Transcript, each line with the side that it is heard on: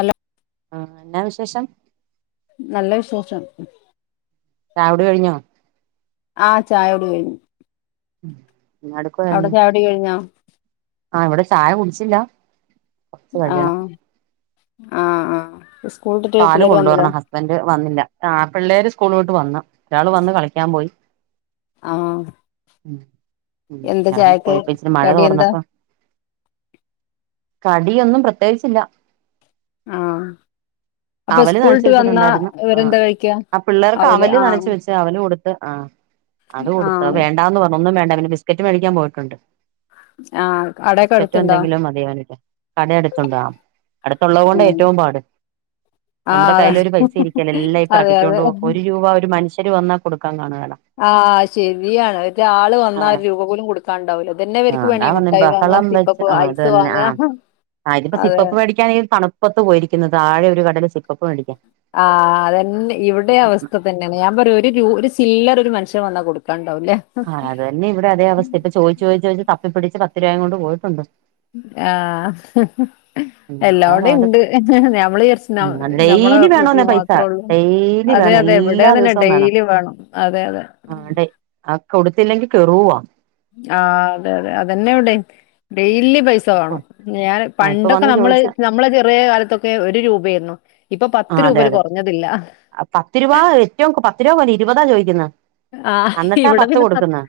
left: അല്ല
right: ആഹ് എന്നാ വിശേഷം
left: നല്ല വിശേഷം
right: ചായുടി കഴിഞ്ഞോ
left: ആഹ് ചായുടി കഴിഞ്ഞ്
right: എന്നാ
left: അവിടെ
right: എടുക്കുവായിരുന്നു
left: ചായുടി കഴിഞ്ഞോ
right: ആഹ് ഇവിടെ ചായ കുടിച്ചില്ല കുറച്ച് കഴിയണം
left: ആഹ് ആഹ് ആഹ് സ്കൂളിട്ട്
right: പാല്
left: പിള്ളേര് വന്നില്ലേ
right: കൊണ്ട്‌വര്ണം ഹസ്ബൻഡ് വന്നില്ല പിള്ളേര് സ്കൂള് വിട്ട് വന്ന് ഒരാള് വന്ന് കളിക്കാൻ പോയി
left: ആഹ് എന്താ
right: ഇറങ്ങി
left: ചായക്ക്
right: പോയപ്പോ ഇച്ചിരി മഴ
left: കടി എന്താ
right: തോർന്നപ്പൊ കടിയൊന്നും പ്രത്യേകിച്ചില്ല
left: ആഹ് അപ്പൊ
right: അവല് നനച്ച്
left: സ്കൂളിട്ട് വന്നാ
right: വെച്ചിട്ടുണ്ടായിരുന്നു ആഹ്
left: ഇവരെന്താ കഴിക്കാ
right: ആഹ് പിള്ളേർക്ക് അവല് നനച്ച് വെച്ച് അവല് കൊടുത്ത് ആഹ് അത് കൊടുത്ത് അത്
left: ആഹ്
right: വേണ്ടാന്ന് പറഞ്ഞ് ഒന്നും വേണ്ട പിന്നെ ബിസ്ക്കറ്റ് മേടിക്കാൻ പോയിട്ടുണ്ട്
left: ആഹ് അവിടെക്കെ
right: ബിസ്ക്കറ്റോ
left: അടുത്തുണ്ടോ
right: എന്തെങ്കിലും മതിയാവുലെ കട അടുത്തുണ്ടോ അടുത്തുള്ളത് കൊണ്ടാ
left: ഉം
right: ഏറ്റവും പാട്
left: ആഹ്
right: നമ്മുടെ
left: അതാ
right: കയ്യിലൊരു പൈസ ഇരിക്കേല എല്ലാം ഈ
left: അതെ അതെ
right: പെറുക്കിക്കൊണ്ട് പോകും ഒരു രൂപ ഒരു മനുഷ്യര് വന്നാ കൊടുക്കാൻ കാണുകേല
left: ആഹ് ശരിയാണ് ഒരാള് വന്നാ
right: ആഹ്
left: ഒര് രൂപ പോലും കൊടുക്കാൻ ഉണ്ടാവൂല ഇത് തന്നെ
right: ആഹ്
left: ഇവര്ക്ക്
right: അതാ
left: പണി
right: പറഞ്ഞെ
left: മുട്ടായി വാങ്ങാ
right: ബഹളം
left: സിപ്
right: വെച്ച്
left: പ്പ്
right: ആഹ് അത്
left: ഐസ്
right: തന്നെ
left: വാങ്ങ
right: ആഹ് ആഹ് ഇതിപ്പോ സിപ്പ് അപ്പ്‌ മേടിക്കാൻ ഈ തണുപ്പത്ത് പോയിരിക്കുന്നത് താഴെ ഒരു കടേല് സിപ്പ് അപ്പ്‌ മേടിക്കാൻ
left: ആഹ് അതെന്നെ ഇവിടെയും അവസ്ഥ ഇത് തന്നെയാണ് ഞാൻ പറയും ഒരു രൂ ഒര് ചില്ലറ ഒരു മനുഷ്യൻ വന്നാ കൊടുക്കാൻ ഉണ്ടാവൂല്ല
right: ആഹ് അത് തന്നെ ഇവിടെ അതേ അവസ്ഥ ഇപ്പൊ ചോദിച്ച് ചോദിച്ച് ചോദിച്ച് തപ്പിപ്പിടിച്ച് പത്ത് രൂപയും കൊണ്ട് പോയിട്ടുണ്ട്
left: ആഹ്
right: ഉം അതാ
left: എല്ലോടെം
right: പാട്
left: ഇണ്ട് ഞമ്മള് വിചാരിച്ച്
right: ഉം
left: ഞമ്മളെ
right: ഡെയിലി വേണോന്നേ
left: വീട്ടിൽ
right: പൈസ
left: മാത്രേ ഉള്ളൂ
right: ഡെയിലി
left: അതെ
right: വേണം
left: അതെ ഇവിടെ
right: എല്ലാ
left: അത് തന്നെ
right: ദിവസവും
left: ഡെയിലി വേണം അതെ അതെ
right: ആഹ് ഡെ ആഹ് കൊടുത്തില്ലെങ്കി കെറുവാ
left: ആഹ് അതെ അതെ അതന്നെ ഇവിടെയും ഡെയിലി പൈസ സ വേണം ഞാൻ
right: ആഹ് ഇപ്പൊ
left: പണ്ടൊക്കെ
right: വന്ന്
left: നമ്മള്
right: ചോദിച്ച
left: നമ്മളെ ചെറിയ കാലത്തൊക്കെ ഒരു രൂപയേര്ന്നു ഇപ്പം പത്ത്
right: ആഹ് അതെ
left: രൂപയിൽ
right: അതെ
left: കുറഞ്ഞതില്ല
right: പത്ത് രൂപ ഏറ്റവും പത്ത് രൂപ പോല ഇരുപതാ ചോയിക്കുന്നെ
left: ആഹ്
right: അന്നിട്ടാ
left: ഇവിടെ
right: പത്ത്
left: പിന്നെ പ
right: കൊടുക്കുന്ന്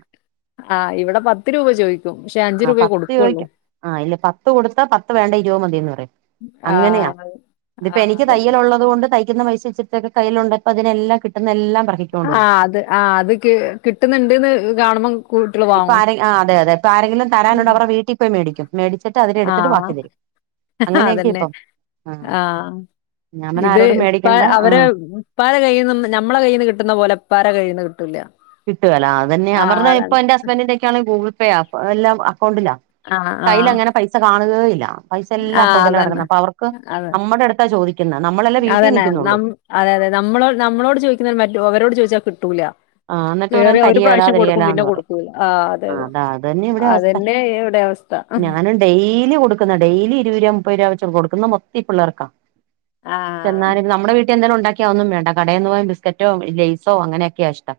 left: ആഹ് ഇവിടെ പത്ത് രൂപ ചോദിക്കും പക്ഷെ അഞ്ചു
right: ആ
left: രൂപയേ
right: പത്ത്
left: കൊടുക്കുള്ളൂ
right: ചോദിക്കും ആ അയില് പത്ത് കൊടുത്താ പത്ത് വേണ്ട ഇരുപത് മതിന്ന് പറയും അങ്ങനെയാ
left: ആഹ്
right: ഇതിപ്പോ
left: ആഹ്
right: എനിക്ക്
left: അതന്നെ.
right: തയ്യല് ഉള്ളത് കൊണ്ട് ത പൈസ [unintelligible] കയ്യിലുണ്ട് അപ്പം അതിനെല്ലാം കിട്ടുന്ന എല്ലാം പറ
left: ആഹ് അത് ആഹ് അത് കിട്ടുന്നുണ്ട്ന്ന് കാണുമ്പൊ
right: ഇപ്പൊ ആരെ ആഹ് അതെ അതെ ഇപ്പൊ ആരെങ്കിലും തരാനുണ്ടേ അവര്ടെ വീട്ടിൽ പോയി മേടിക്കും മടിച്ചിട്ട് അതിന്നെടുത്തിട്ട് ബാക്കി തരും അങ്ങനെയൊക്കെ
left: അതെന്നെ
right: ഇപ്പം ആ
left: ആഹ
right: ഞാൻ പിന്നെ
left: ഇത്
right: ആരോടും
left: ഇപ്പ
right: മേടിക്കണ്ട ആ
left: അവരെ ഇപ്പാരെ കയ്യ്ന്ന് നമ്മളെ കയ്യിന്ന് കിട്ടുന്ന പോലെ ഇപ്പാരെ കയ്യിന്ന് കിട്ടില്ല
right: കിട്ടുകേല അത് തന്നെ ഞാൻ പറഞ്ഞെ ഇപ്പൊ എന്റെ ഹസ്ബൻന്റിന്റെ ഒക്കെയാണേൽ ഗൂഗിൾ പേയാ എല്ലാം അക്കൗണ്ടിലാ
left: ആഹ്
right: കയ്യിൽ
left: ആഹ്
right: അങ്ങനെ പൈസ കാണുകേ ഇല്ല പൈസ എല്ലാം
left: ആഹ്
right: അക്കൗണ്ടിലാ
left: അതന്നെ
right: കെടക്ക്ന്നെ അപ്പൊ അവർക്ക്
left: അതെ
right: നമ്മുടെ അടുത്താണ് ചോദിക്കുന്നത് നമ്മളെല്ലെ വീട്ടിൽ
left: അതന്നെ
right: നിൽക്കുന്നുള്ളൂ
left: നം അതെ അതെ നമ്മളോ നമ്മളോട് ചോദിക്കുന്നതാ മറ്റെ അവരോട് ചോദിച്ചാൽ കിട്ടൂല
right: ആഹ് എന്നിട്ട് പറയും
left: കേറിയ ഒരു
right: തരികേല
left: പ്രാവശ്യം കൊടുക്കും പിന്നെ
right: തരികേലാന്ന് പറയും
left: കൊടുക്കൂല ആഹ് അതെ അതെ
right: അതാ അത് തന്നെ ഇവിടെ അവസ്ഥ
left: അതന്നെ ഇവിടെ അവസ്ഥ സ്ഥ
right: ഞാനും ഡെയിലി കൊടുക്കുന്ന ഡെയിലി ഇരുപൂപ മുപ്പത് രൂപ വെച്ച കൊടുക്കുന്ന മൊത്തി ഇ പിള്ളേർക്കാ
left: ആഹ്
right: ന്നാലും നമ്മുടെ വീട്ടിൽ എന്തൊലും ഉണ്ടാക്കിയാ ഒന്നും വേണ്ട കടേന്ന് പോവാൻ ബിസ്ക്കറ്റോ ലേസോ അങ്ങനെയൊക്കെയ ഇഷ്ടം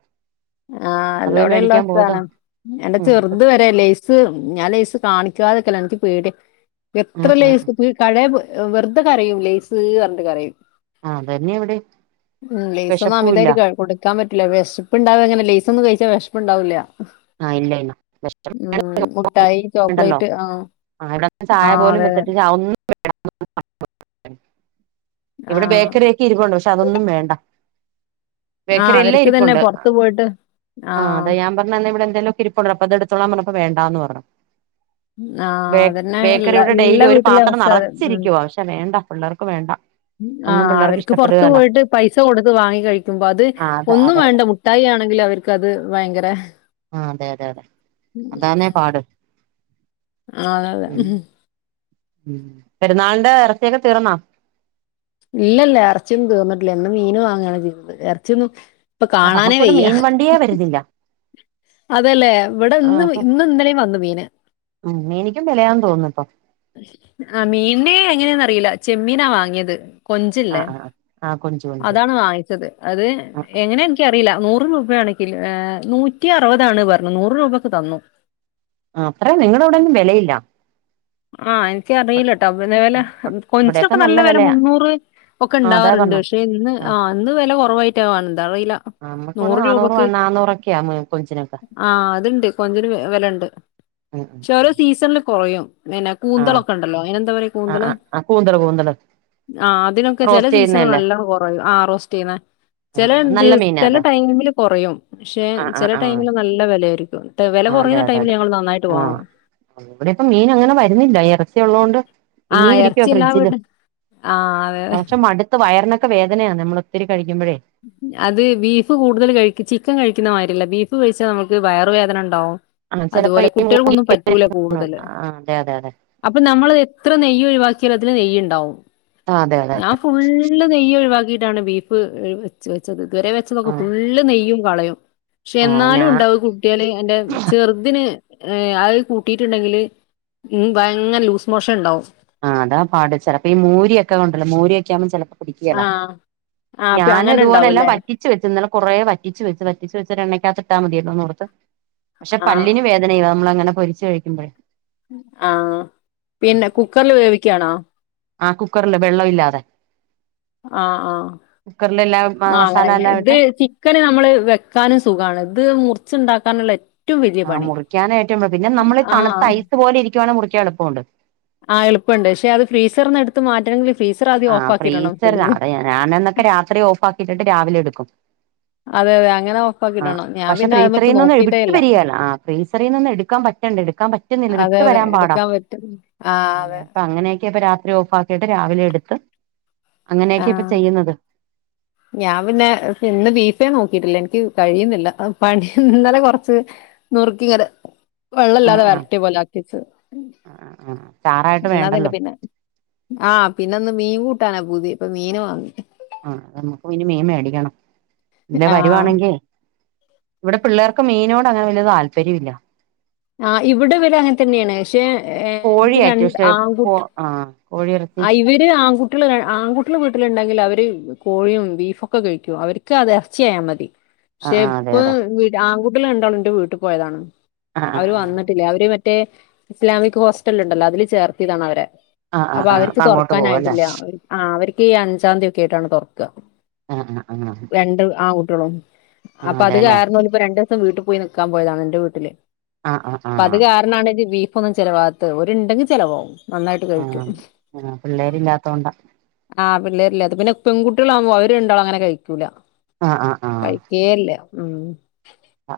left: ആഹ്
right: അത് പോയി
left: അല്ലോടെ ഉള്ള
right: മേടിക്കാൻ പോവൂട്ടോ
left: അവസ്ഥാണ് എന്റെ
right: ഉം
left: ചെറുത് വ ലേസ് ഞാൻ ലൈസ് കാണിക്കാതൊക്ക എനിക്ക് പേടി എത്ര
right: ആഹ് ആഹ്
left: ലൈസ് കടയ് വെറുതെ കരയും ലേസ് പറഞ്ഞിട്ട് കരയും
right: ആഹ് അതന്നെ ഇവിടേം
left: ഉം ലേസ് ഒന്ന്
right: വെശപ്പും ഇല്ല
left: അമിതായിട്ട് കേട്ക്കൂ ൻ പറ്റില്ല വിശപ്പ് ഇണ്ടാവ അങ്ങെ ലൈസ് ഒന്നും കഴിച്ചാ വിഷപ്പ്ണ്ടാവില്ല
right: ആഹ് ഇല്ല ഇല്ല വെശപ്പ്
left: ഉം മുട്ടായി
right: വേണ്ടല്ലോ
left: ചോക്ലേറ്റ് ആഹ്
right: ആഹ് ഇവിടെന്ന് ചായ
left: ആഹ്
right: പോലും
left: അതെ
right: വെച്ചിട്ട് [unintelligible] [inaudible] ഇവിടെ
left: ആഹ്
right: ബേക്കറി ഒക്കെ ഇരിക്കണ്ടോ പക്ഷെ അതൊന്നും വേണ്ട
left: ആഹ്
right: ബേക്കറി എല്ലാം
left: അവർക്ക് തന്നെ
right: ഇരിപ്പുണ്ട്
left: പൊറത്ത് പോയിട്ട്
right: ആഹ് അതാ ഞാൻ എന്ന ഇവിടെ എന്തെലും കരിപ്പുണ്ട് അപ്പ അത് എടുത്തോ നമ്മപ്പ വേണ്ടന്ന് പറഞ്ഞ്
left: ആഹ്
right: ബേ
left: അതന്നെ എല്ലാ
right: ബേക്കറിയുടെ ഡെയിലി
left: എല്ലാ
right: ഒരു
left: വീട്ടിലെ
right: പാത്രം
left: അവസ്ഥ അത് ഉം
right: നിറച്ചിരിക്കുവ പക്ഷെ വേണ്ട പിള്ളേർക്ക്ും വേണ്ട ഒന്നും
left: ആഹ്
right: പിള്ളേർക്ക്
left: അവർക്ക് പുറത്ത്
right: ഇഷ്ടപ്പെടുകേല
left: പോയിട്ട് പൈസ കൊടുത്ത് വാങ്ങി കഴിക്കുമ്പോ അത്
right: ആ അതെ
left: ഒന്നും
right: അതെ അതെ
left: വേണ്ട മു ട്ടായി ആണെങ്കിൽ അവർക്ക്ത് ഭയങ്കര
right: ആ അതെ അതെ അതെ അതാന്നേ പാട്
left: [unintelligible]
right: പിന്നെ
left: ആഹ്
right: ഉം പെരുന്നാളിന്റെ ഇറച്ചൊക്കെ തീർന്നോ
left: ഇല്ലല്ല ഇറച്ചിയൊന്നും തീന്നിട്ടില്ല എന്ന് മീൻ വാങ്ങയാണ് ചെയ്തുന്നത് ഇറച്ചിയൊന്നും ഇപ്പൊ കാണാനേ വെയ്യ
right: അടിയ വരുന്നില്ല
left: അതെല്ലേ ഇവിടെ
right: ആ
left: ഇന്ന്
right: ഇപ്പം
left: ഇന്ന് ഇന്നലെയും വന്നു മീന്
right: ഉം മീനിക്കും വിലയാെന്ന് തോന്നുന്നു ഇപ്പോ
left: ആഹ് മീനെ എങ്ങനെയന്ന അറിയില്ല ചെമ്മീനാ വാങ്ങിയത്
right: ആ
left: കൊഞ്ചല്ലേ
right: ആ ആ കൊഞ്ച് കൊഞ്ച്
left: അതാണ് വാങ്ങിച്ചത് അത്
right: ആ
left: എങ്ങനെ എനിക്കറിയില്ല നൂറ് രൂപയാണെങ്കിലോ നൂറ്റി അറുപത ആണ് പറഞ്ഞു നൂറ് രൂപക്ക് തന്നു
right: ആഹ് അത്ര നിങ്ങള അവിടന്നും വിലയില്ല
left: ആഹ് എനിക്ക് അറിയില്ലട്ടോ പിന്ന വില
right: ഇവിടെയൊക്കെ
left: കൊഞ്ചിനൊക്കെ നല്ല വില
right: വിലയാ
left: മുന്നൂറ് ഒക്കെ
right: ആ അതാ
left: ഉണ്ടാവാറുണ്ട്
right: പറഞ്ഞെ
left: പക്ഷെ ഇന്ന്
right: ആ
left: ആഹ് ഇന്ന് വില കുറവായിട്ടാവാണ് എന്താ അറിയില്ല നൂറ് രൂപക്ക്
right: ന്നുറക്ക കൊഞ്ചിനൊക്കെ
left: ആഹ് അത്ണ്ട് കൊഞ്ചിന് വിലുണ്ട്
right: ഉം ഉം ഉം
left: സീസണില് കുറയും പിന്നെ കൂന്തളൊക്കെ ഉണ്ടല്ലോ അനെ എന്താ പറയാ
right: ആ
left: കൂന്തല്
right: ആ കൂന്തള് കൂന്തള്
left: ആഹ് അതിനൊക്കെ ചെല
right: റോസ്റ്റ്
left: സീസൺ
right: ചെയ്യുന്നതല്ലേ
left: നല്ല കുറായി ആഹ് റോസ്റ്റ് ചെയ്യുന്ന ചില
right: ആഹ്
left: ദ
right: നല്ല മീനാ
left: ചില
right: അത്
left: ടൈമില് കുറയും പക്ഷെ
right: ആഹ് ആഹ്
left: ചില
right: ആഹ്
left: ടൈമില് നല്ല നല്ല വില ആയിരിക്കും വില കുറുന്ന ടൈമിൽ ഞങ്ങൾ നന്നായിട്ട് വാങ്ങും
right: ഇവ്ടെപ്പം മീൻ അങ്ങനെ വര്ന്നില്ല എറ ഇറച്ചിള്ളകൊണ്ട്
left: ആഹ്
right: ഇനിയുംഇരിക്കുവാ
left: എറച്ചി എല്ലാ
right: ഫ്രിഡ്ജില്
left: വീട്ടിലും ആഹ്
right: മനുഷൻ മട് വയറിനൊക്ക വേദനയാന്നെ നമ്മളൊത്തിരി കഴിക്കുമ്പഴേ.
left: അത് ബീഫ് കൂടുതല് കഴി ചിക്കൻ കഴിക്കുന്നമാരില്ല ബീഫ് കഴിച്ചാൽ നമക്ക് വയറ് വേദനണ്ടാവും.
right: ആഹ് ചിലപ്പോ
left: അതുപോലെ
right: ഈ
left: കുട്ടികൾക്കൊന്നും പറ്റൂല കൂടുതല്
right: ആഹ് അതെ അതെ അതെ
left: അപ്പ നമ്മളത് എത്ര നെയ്യ് ഒഴിവാക്ക്യാലും നെയ്യുണ്ടാവും.
right: ആഹ് അതെ അതെ
left: ഞാൻ ഫുള്ള് നെയ്യ് ഒഴിവാക്കിട്ടാണ് ബീഫ് വച്ച് വെച്ചത് ഇത് വരെ വെച്ചതൊക്കെ
right: ആഹ്
left: ഫുള്ള് നെയ്യും. കളയും പഷേ
right: ആഹ് ഞാ
left: എന്നാലും ഉണ്ടാവും. കു കുട്ടിയാല് എന്റെ ചെറുതിന് അത് കൂട്ടിട്ട്ണ്ടങ്കില് ഭയങ്കര ലൂസ് മോഷൻ ണ്ടാവും.
right: ആഹ് അതാ പാട് ചെലപ്പോ ഈ മൂരി ഒക്കെണ്ടല്ലോ മൂരിയൊക്കൊമ്പോ ചെല പിടിക്കെല
left: ആഹ് ആഹ് അപ്പ
right: ഞാന്
left: അങ്ങനെ
right: ഇത്പോലെ
left: ഉണ്ടാവുംല്ലേ?
right: എല്ലാംപറ്റി ച്ച് വെച്ച് ഇന്നലെകൊറേ വറ്റിച്ച് വെച്ചു വറ്റിച്ചുവെച്ചത് എണ്ണക്കാത്തിട്ടാമതിയല്ലോന്ന് ഓർത്ത് പഷേ
left: ആഹ്
right: പല്ലിന് വേ അങ്ങനെ ചെയ്യുവോ നമ്മളങ്ങനെ പൊരിച്ച് കഴിക്കുമ്പഴെ.
left: ആഹ് പിന്നെ കുക്കറില് വേവിക്ക്യാണോ?
right: ആഹ് കുക്കറില് വെള്ളം ഇല്ലാതെ.
left: ആഹ് ആഹ്
right: കുക്കറിലെല്ലാം
left: ആഹ്
right: മസാല
left: അങ്ങന്നെ
right: എല്ലാം ഇട്ട്
left: ഇത് ചി ക്കന് നമ്മള് വെക്കാനും സുഖാണ് ഇത് മുറിച്ച്ണ്ടാക്കാന്ള്ളെ
right: ആഹ് മുറിക്കാനാ ഏറ്റവും പാട് പിന്നെ നമ്മള്
left: ആ
right: തണ്ത്ത ഐസ്പോലരിക്കവാണെ മുറിക്കാള്പ്പംണ്ട്.
left: ആഹ് എള്പ്പണ്ട് ഷേ അത് ഫ്രീസറിന്ന് എട്ത്ത് മാറ്റണങ്കിലി
right: ആഹ് ഫ്രീസലാഅവ്ടെ ഞാനന്നൊക്കെ രാത്രി ഓഫാക്കിട്ടിട്ട് രാവിലെ എട്ക്കും.
left: അതെ അതെ അങ്ങനെ ഓഫ്
right: ആഹ്
left: ആക്കിയിടണം. ഞാൻ
right: പഷേ
left: പിന്നെ അതിലേക്ക്
right: ഫ്രീസറിനൊന്ന്
left: നോക്കിയിട്ടേ
right: വിട്
left: ഇല്ല.
right: വരിയേലോ ആഹ് ഫ്രീസറിനൊന്ന് എട്ക്കാൻ പറ്റ റ്റൊണ്ട് എട്ക്കാൻ പറ്റുന്നില്ല വിട്ട് വരാൻ പാടാ.
left: ആഹ് അതെ
right: പ്പ അങ്ങനെയൊക്കെ ഇപ്പ രാത്രി ഓഫാക്കിയിട്ട് രാവിലെ എട്ത്ത്
left: ആ
right: അങ്ങനെയൊക്കെ ഇപ്പ ചെയ്യ്ന്നത്.
left: ഞാൻ പിന്നെ ഇന്ന് ബീഫേനോക്കിട്ടില്ല എനിക്ക് കഴിയ്ന്നില്ല പണി ഇന്നലെ കൊറച്ച് നുറുക്കിങ്ങനെ
right: ആ
left: വെള്ളല്ലാതെ
right: ആ
left: വരട്ടിയപോലാക്കിച്ച്
right: ആ ആ ചാറായിട്ട്
left: ഇന്നതൊണ്ട്
right: വേണ്ടല്ലോ
left: പിന്നെ. ആഹ് പിന്നെ ന്ന് മീൻ കൂട്ടാനാപൂതി പ്പ മീന് വാങ്ങി.
right: ആഹ് നമുക്കും നി മീൻ മേടിക്കണം ഇതിലെ
left: ആ
right: വരുവാണെങ്കി ഇവടെ പിള്ളാർക്ക് മീനോട് അങ്ങനെ വല്യ താല്പര്യംല്ല.
left: ആഹ് ഇവ്ടെ ഇവര് അങ്ങനെ തന്നെയാണ് ഷേ ഇന്റെ
right: കോഴിയാ ഏറ്റവും
left: രണ്ട്
right: ഇഷ്ടം
left: ആൺകു
right: കോ ആ കോഴിയിറച്ചി
left: ആഹ് ഇവ ര് ആൺകുട്ടികള് ര ആൺകുട്ടികള് വീട്ടില്ണ്ടങ്കില് അവര് കോഴിയും ബീഫൊക്കെ കഴിക്കും അവര്ക്ക് അത് എറച്ചിയായമതി.
right: ആ
left: ഷേ
right: ആ അതെ
left: ഇപ്പം
right: അതെ
left: വീ ആൺകൂട്ടികള് രണ്ടാളും ന്റെ വീട്ട്പോയതാണ്.
right: ആ ആ
left: അവര്
right: ആ
left: വന്നിട്ടില്ല അവര് മറ്റേ ഇസ്ലാമിക് ഹോസ്റ്റല്ണ്ടല്ലോ അതില് ചേർത്തിയതാണ് അവരെ.
right: ആഹ് ആഹ്
left: അപ്പൊ
right: ആഹ്
left: അവര്ക്ക്
right: അങ്ങോട്ട് പോവല്ലേ
left: തൊറക്കാനായ്ട്ടില്ല. ആഹ് അവര്ക്ക് ഈ അഞ്ചാം തി ഒക്കൊയായിട്ടാണ് തൊറക്ക
right: ആഹ് ആഹ് ആഹ്
left: രണ്ട് ആൺ കുട്ടികളും.
right: ആഹ്
left: അപ്പൊ അത്
right: അതെല്ലേ
left: കാരണം ഓലിപ്പോ രണ്ട് ദിവസം വീട്ട്പോയി നിക്കാൻ പോയതാണ് ന്റെ വീട്ട്ല്.
right: ആഹ് ആഹ് ആഹ്
left: പ്പത്
right: ആഹ്
left: കാരണാണ് ദ് ബീഫ് ഒന്നും ചെലവാവത്തത് ഓര്ണ്ടങ്കി ചെലവാവും. നന്നായിട്ട് കഴിക്കും.
right: ആഹ് പിള്ളേരില്ലാത്തോണ്ടാ
left: ആഹ് പിള്ളാരില്ലാത്തെ പിന്നെ പെൺകുട്ടികളാവ്മ്പോ അവര് രണ്ടാളും അങ്ങനെ കഴിക്കൂല
right: ആഹ് ആഹ്
left: കഴി ഏഹ് ല്ല ഉം
right: അ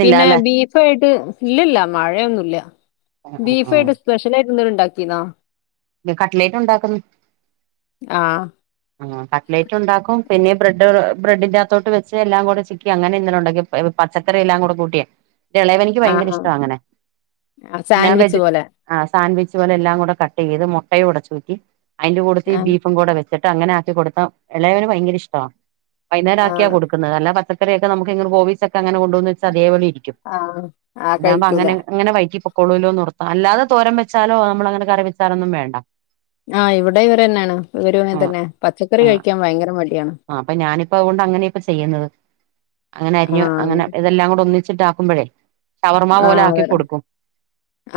left: പിന്നെ ബീഫായിട്ട് ഇല്ലല്ല മഴയൊന്നുല്ല
right: ആഹ് ആഹ്
left: ബീഫായിട്ട് സ്പെഷലായിട്ട് എന്തെലുംണ്ടാക്കിന്നോ?
right: കട്ട്ലേറ്റ് ഒണ്ടാക്കും.
left: ആഹ്
right: ആഹ് കട്ട്ക്ലേറ്റ് ഒണ്ടാക്കും പിന്നെ ബ്രെഡ് ബ്രഡിനാത്തോട്ട് വെ ച്ചാ എല്ലാം കൂടി ചിക്കി അങ്ങനെ ഇന്നലെ ഉണ്ടകി പച്ചക്കറി എല്ലാം കൂട്ടിയേ എൻ്റെ എളായാനിക്ക് ബയങ്കര
left: ആഹ് ആഹ്
right: ഇഷ്ടാവാ അങ്ങനെ
left: ആഹ്
right: നാൻ വെ
left: സാൻവിച്ച് പോലെ
right: ആഹ് സാൻവിച്ച് പോലെ എല്ലാം കൂടെ കട്ട് ചെയ്ത് മുട്ടയും ഒടച്ച് ചൂറ്റി അയിന്റെ കൂടെത്തി
left: ആഹ്
right: ബീഫും കൂടെ വെ ച്ചിട്ട് അങ്ങനെ ആക്കി കൊട്ത്താ എളയവന് ബയങ്കര ഇഷ്ട്യാ വൈന്നോരം ആക്കിയാ
left: ആഹ്
right: കൊട്ക്കാന്നത് അല്ലാ പ പച്ചക്കറി ഒക്കെ നമുക്ക് ഇങ് ഗോവിസ് അങ്ങനെ കൊണ്ട് വന്നാ വെച്ചാ അതേപ്പോലെ ഇരിക്കും
left: ആഹ് ആഹ്
right: ഇതാകുമ്പോ
left: കഴിക്കൂല
right: അങ്ങനെ അങ് വയതി പോക്കും കൊളളുല്ലൊന്ന് ഓർത്താ അല്ലതെ തോരൻ വെച്ചാല്ലോ നമ്മള് അങ്ങനെ കറി വച്ചാലൊന്നും വേണ്ട
left: ആഹ് ഇവടെ ഇവർ തന്നെയാണ് ഇവര് അങ്ങനെ
right: ആഹ്
left: തന്നെ പച്ചക്കറി
right: ആഹ്
left: കയിക്കാൻ ബയങ്കര മടിയാണ്
right: ആഹ് അപ്പേ ഞാന് ഇപ്പേ അത് കൊണ്ട് അങ്ങനെക്കേ ചെയ്യന്നത് അങ്ങനെ അഞ്ഞ്
left: ആഹ്
right: അങ്ങനെ ഇതെല്ലാം കൂടെ ഒന്നി വെച്ചിട്ടാക്ക്മ്പോഴേ ഷവർമ പോലെ
left: ആഹ്
right: ആക്കി
left: അതെല്ലേ
right: കൊട്ക്കും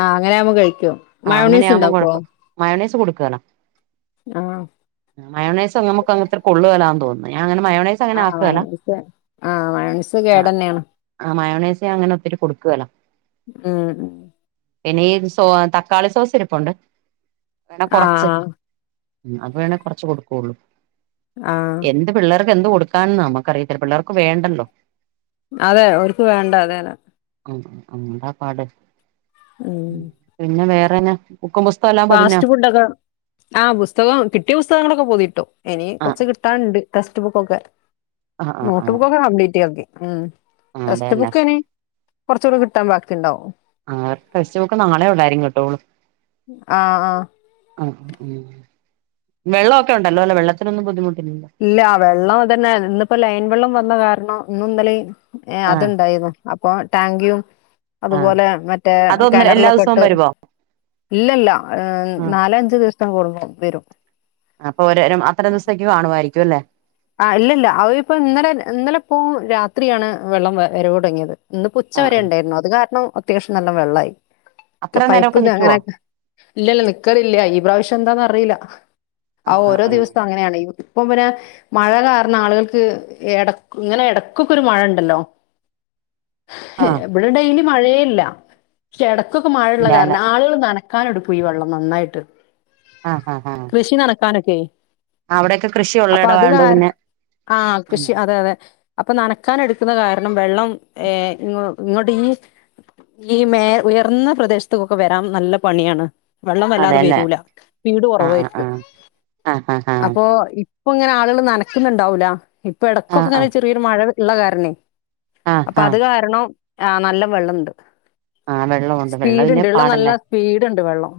left: ആഹ് അങ്ങനെ ആവ്മ്പോ കഴിക്കും മയണോസ്
right: അങ്ങനെയാകുമ്പം
left: ഇണ്ട്യാക്കോ
right: കൊഴപ്പം മയോണൈസ്
left: ആഹ്
right: മയോണേസ് നമ്മക്ക് അങ്ങനത്തെ കൊള്ളു വേലാന്ന് തോന്നു ന്നുഞാ അങ്ങനെ മയോണേ
left: ആഹ് [unintelligible] ആഹ് മയോണേസ്
right: ആഹ്
left: കേട്ന്ന്യാണ്
right: ആഹ് മയോണേസ് അങ്ങനെ ഒത്തിരി കൊട്ക്കേല്ല
left: ഉം ഉം
right: എനി ഈ സോ തക്കാളി സോസ് ഇര്പ്പോണ്ട് [unintelligible] കൊറച്ച്
left: ആഹ് ആഹ്
right: അത് വേണേ കൊറച്ച് കൊടുക്കുകേള്ളൂ
left: ആഹ്
right: ൻ്റെപിള്ളേർക്ക് എന്ത് കൊടുക്ക്യാന്നാ നമ്മക്ക് അറിയത്തില്ലാ പിള്ളേർക്ക് വേണ്ടല്ലോ
left: അതെ ഓൽക്ക് വേണ്ടാ അത് തന്നെ
right: ഉം
left: ഉം
right: [unintelligible] പിന്നെ വേറെന്നാ ബക്കും പുസ്തകല്ലാ
left: ഫാസ്റ്റ് ഫുഡ് ഒക്കെ ആഹ് പുസ്തകം കിട്ടിയ പുസ്തകങ്ങളൊക്കെ പൊതിട്ടു ഇനി
right: ആ
left: കൊറച്ച് കി ട്ടാൻ ണ്ട് ടെസ്റ്റ് ബുക്കൊക്കെ
right: ആ ആ
left: നോട്ട്
right: ആ
left: ബുക്കൊക്കെ കംപ്ലീറ്റ് ആക്കി ഉം
right: ആ
left: ടെക്സ്റ്റ്
right: അതെയല്ലേ
left: ബുക്ക് ഇനി കൊറച്ചുകൂടി കിട്ടാൻ ബാക്കി ഇണ്ടാവും
right: ആഹ് ടെക്സ്റ്റ്‌ ബുക്ക് നാളെ ഒള്ളരിക്കും [unintelligible]
left: ആഹ് ആഹ്
right: ആഹ് ഉം വെള്ളൊക്കെ ഒണ്ടല്ലോ അല്ലോ വെള്ളത്തിനൊന്നും ബുദ്ധിമുട്ട്
left: ഇല്ല വെള്ളം അത് തന്നെ ഇന്ന് ഇപ്പോ ലൈൻ വെള്ളം വന്നാ കാരണം ഇന്നും ഇന്നലെയും യെ
right: ആ
left: അത് ഇണ്ടാരുന്നു അപ്പൊ ടാങ്കിലും
right: ആ
left: അതുപോലെ മറ്റേ
right: അതൊന്ന് എല്ലാ
left: കേനറിലൊക്കെ
right: ദിവസവും
left: ഇട്ട്
right: വരുവോ
left: ഇല്ല ല്ല
right: ആ
left: നാലേ അഞ്ച് ദിവസാത്തെ കുട്മ്പോം വേരും
right: അപ്പൊ ഓര് അത്ര ദിവസത്തേക്ക് കാണു ആയിരിക്കും അല്ലേ
left: ആഹ് ഇല്ല ല്ല അവര് ഇപ്പോ ഇന്നലെ ഇന്നലെ പോ രാത്രിയാണ് വെള്ളം വേരവ് തൊടങ്ങിയത് ഇന്ന് പ്പം ഉച്ചാ
right: ആ
left: വെരെ
right: ആ
left: ഒണ്ടാരുന്നു അത് കാരണം അത്യാവിശ്യം നല്ല വെള്ളായി
right: അത്ര
left: പൈപ്പ്
right: നേരമൊക്കെ
left: അങ്ങനെ
right: നിക്കുവോ
left: ഇല്ല ല്ല നിക്കറില്ല ഈ പ്രാവശ്യം എന്താന്നാ റിയില്ല
right: ആ
left: ആഹ്
right: ആ
left: ഓരോ
right: ആ
left: ദിവസം അങ്ങനെയാണ് ഈ [unintelligible] മഴ കാരണം ആള്കക്ക് എട് ഇങ്ങനെ ഇടക്ക്യക്കൊ ഒര് മഴ ഒണ്ടല്ലോ
right: ആ
left: ഇവടെ ഡെയ്ലി മഴയേയില്ല പശേ എടക്കൊക്കെ മഴയുള്ള
right: ഇല്ല അല്ല
left: കാരണം ആളുകള് ന ക്കാൻ എടുക്കും ഈ വെള്ളം നന്നായിട്ട്
right: ആഹ് ആഹ് ആഹ്
left: ക്യഷി നടക്കാനൊക്കെ
right: അവടെയക്കെ കൃഷിയൊള്ള എടവാ
left: [unintelligible] ആഹ് ക്യഷി അതെ അതെ അപ്പൊ നനാക്കാൻ എട്ക്ക്ന്നാ കാരണം വെള്ളം യെ ഇങ്ങോട്ട് ഇങ്ങോട്ട് ഈ ഈ മേ ഉയർന്നാ പ്രദേശത്തക്കൊക്കെ വേരാൻ നല്ലാ പണിയാണ് വെള്ളം വല്ലാതെ
right: അതെല്ലേ
left: വേരൂല്ലാ സ്പീട്
right: ആ ആ ആ
left: കൊറവായിരിക്കും
right: ആ ആ ആ
left: അപ്പൊ ഇപ്പൊ ഇങ്ങനെ ആ നനക്ക്ന്നുണ്ടാവൂല്ലാ ഇപ്പേ എടക്കൊക്കെ
right: ആഹ്
left: ങ്ങനെ
right: ആഹ്
left: ചെറിയൊര് മഴ ള്ള കാരണേ
right: ആഹ്
left: അപ്പൊ അത്
right: ആഹ്
left: കാരണം ആഹ് നല്ലാ വെള്ളം ണ്ട്
right: ആഹ് വെള്ളമുണ്ട്
left: സ്പീഡ്
right: വെള്ളമില്ലേ
left: ണ്ട് ള്ളത നല്ലാ സ്പീഡ് ഒണ്ട് വെള്ളം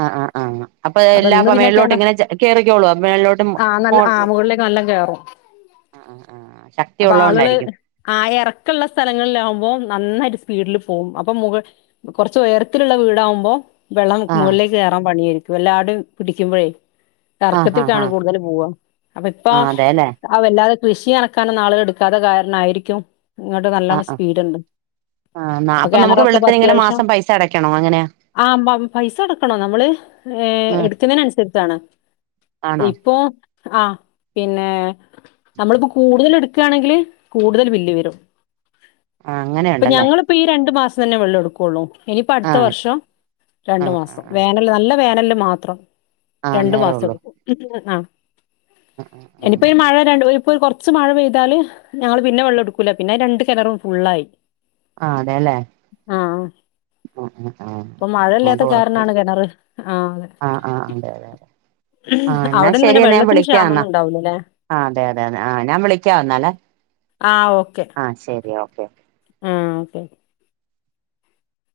right: ആ ആ ആ ആ അപ്പത്
left: അപ്പൊ
right: എല്ലാ
left: ഇന്ന്
right: അപ്പ
left: പിന്നെ
right: മേളിലോട്ട്
left: കേന
right: ഇങ്ങനെ ക കേറിക്കോള്ളൂ മേളിലോട്ട്.
left: ആ നല്ല ആ മുകളിലേക്ക് നല്ലോം കേറും
right: ആഹ് ആഹ് ആഹ് ശക്തി
left: അപ്പൊ ആളള് കൾ.
right: ഉള്ളോണ്ടായിരിക്കും
left: ആ ഇറക്കള്ള സ്ഥലങ്ങളിലാവുമ്പോൾ നന്നായിട്ട് സ്പീഡില് പോകും അപ്പൊ മുക- കൊറച്ച് ഉയരത്തിലുള്ള വീടാവുമ്പോ? വെള്ളം
right: ആഹ്
left: മുകളിലേക്ക് കയറാൻ പണിയായിരിക്കും എല്ലാടും പിടിക്കുമ്പോഴേ.
right: ആഹ് ആഹ്
left: എർക്കത്തിക്കാണ്
right: ആഹ്
left: കൂടുതല് പോവുക അപ്പൊ ഇപ്പ.
right: ആഹ് അതെല്ലേ
left: അ വല്ലാതെ കൃഷി നനക്കാനൊന്നും ആളുകൾ എടുക്കാതെ കാരണമായിരിക്കും. ഇങ്ങോട്ട് നല്ല
right: ആഹ് ആഹ്
left: സ്പീഡ്ണ്ട്
right: ആഹ്
left: അപ്പൊ കെണ റൊക്കെ ഇപ്പോ അത്യാവശ്യം.
right: അങ്ങനാ.
left: ആ പൈസ കൊടുകണം നമ്മള്
right: ആഹ്
left: എടുക്കുന്നതിനനുസരിച്ച്. [unintelligible]
right: ആണോ
left: ഇപ്പോ ആഹ പിന്നെ. നമ്മളിപ്പോ കൂടുതൽ എടുക്കുകയാണെങ്കിൽ കൂടുതൽ ബില്ല് വരും.
right: ആ അങ്ങനെയുണ്ടല്ലേ?
left: ഞങ്ങളിപ്പോ ഇപ്പൊ ഈ രണ്ടു മാസം തന്നെ വെള്ളം എടുക്കുള്ളൂ. ഇനിപ്പോ അടുത്ത
right: ആഹ്
left: വർഷം രണ്ടു
right: ആഹ് ആഹ്
left: മാസം.
right: ആഹ്
left: വേനല് നല്ല വേനല് മാത്രം
right: ആഹ്
left: രണ്ടു
right: അന്നേരം
left: മാസം
right: ഉള്ളൂ
left: എടുക്കും. ആ
right: ആഹ് ആഹ് ആഹ്
left: എനിപ്പൊ ഈ മഴ രണ്ട്. ഇപ്പൊ കുറച്ച് മഴ പെയ്താല് ഞങ്ങള് പിന്നെ വെള്ളം എടുക്കൂല. പിന്നെ രണ്ട് കിണറും ഫുള്ളായി.
right: ആ അതെല്ലേ.
left: ആ ഇപ്പൊ മഴ ഇല്ലാത്ത കാരണാണ്
right: [unintelligible]
left: കിണറ് ആ അതെ
right: ആഹ് എന്നാ
left: അവിടുന്ന് പിന്നെ
right: ശരിയെന്നാ ഞാൻ
left: വെള്ളത്തിന്
right: വിളിക്ക. ള
left: ക്ഷാമൊന്നും ഉണ്ടാവൂലല്ലേ
right: അതെ അതെ അതെ ആ ഞാൻ വിളിക്കാം ന്നാല്ലേ.
left: ആ ഓക്കെ
right: ആ ശരി ഓക്കെ.
left: ആ ഓക്കെ.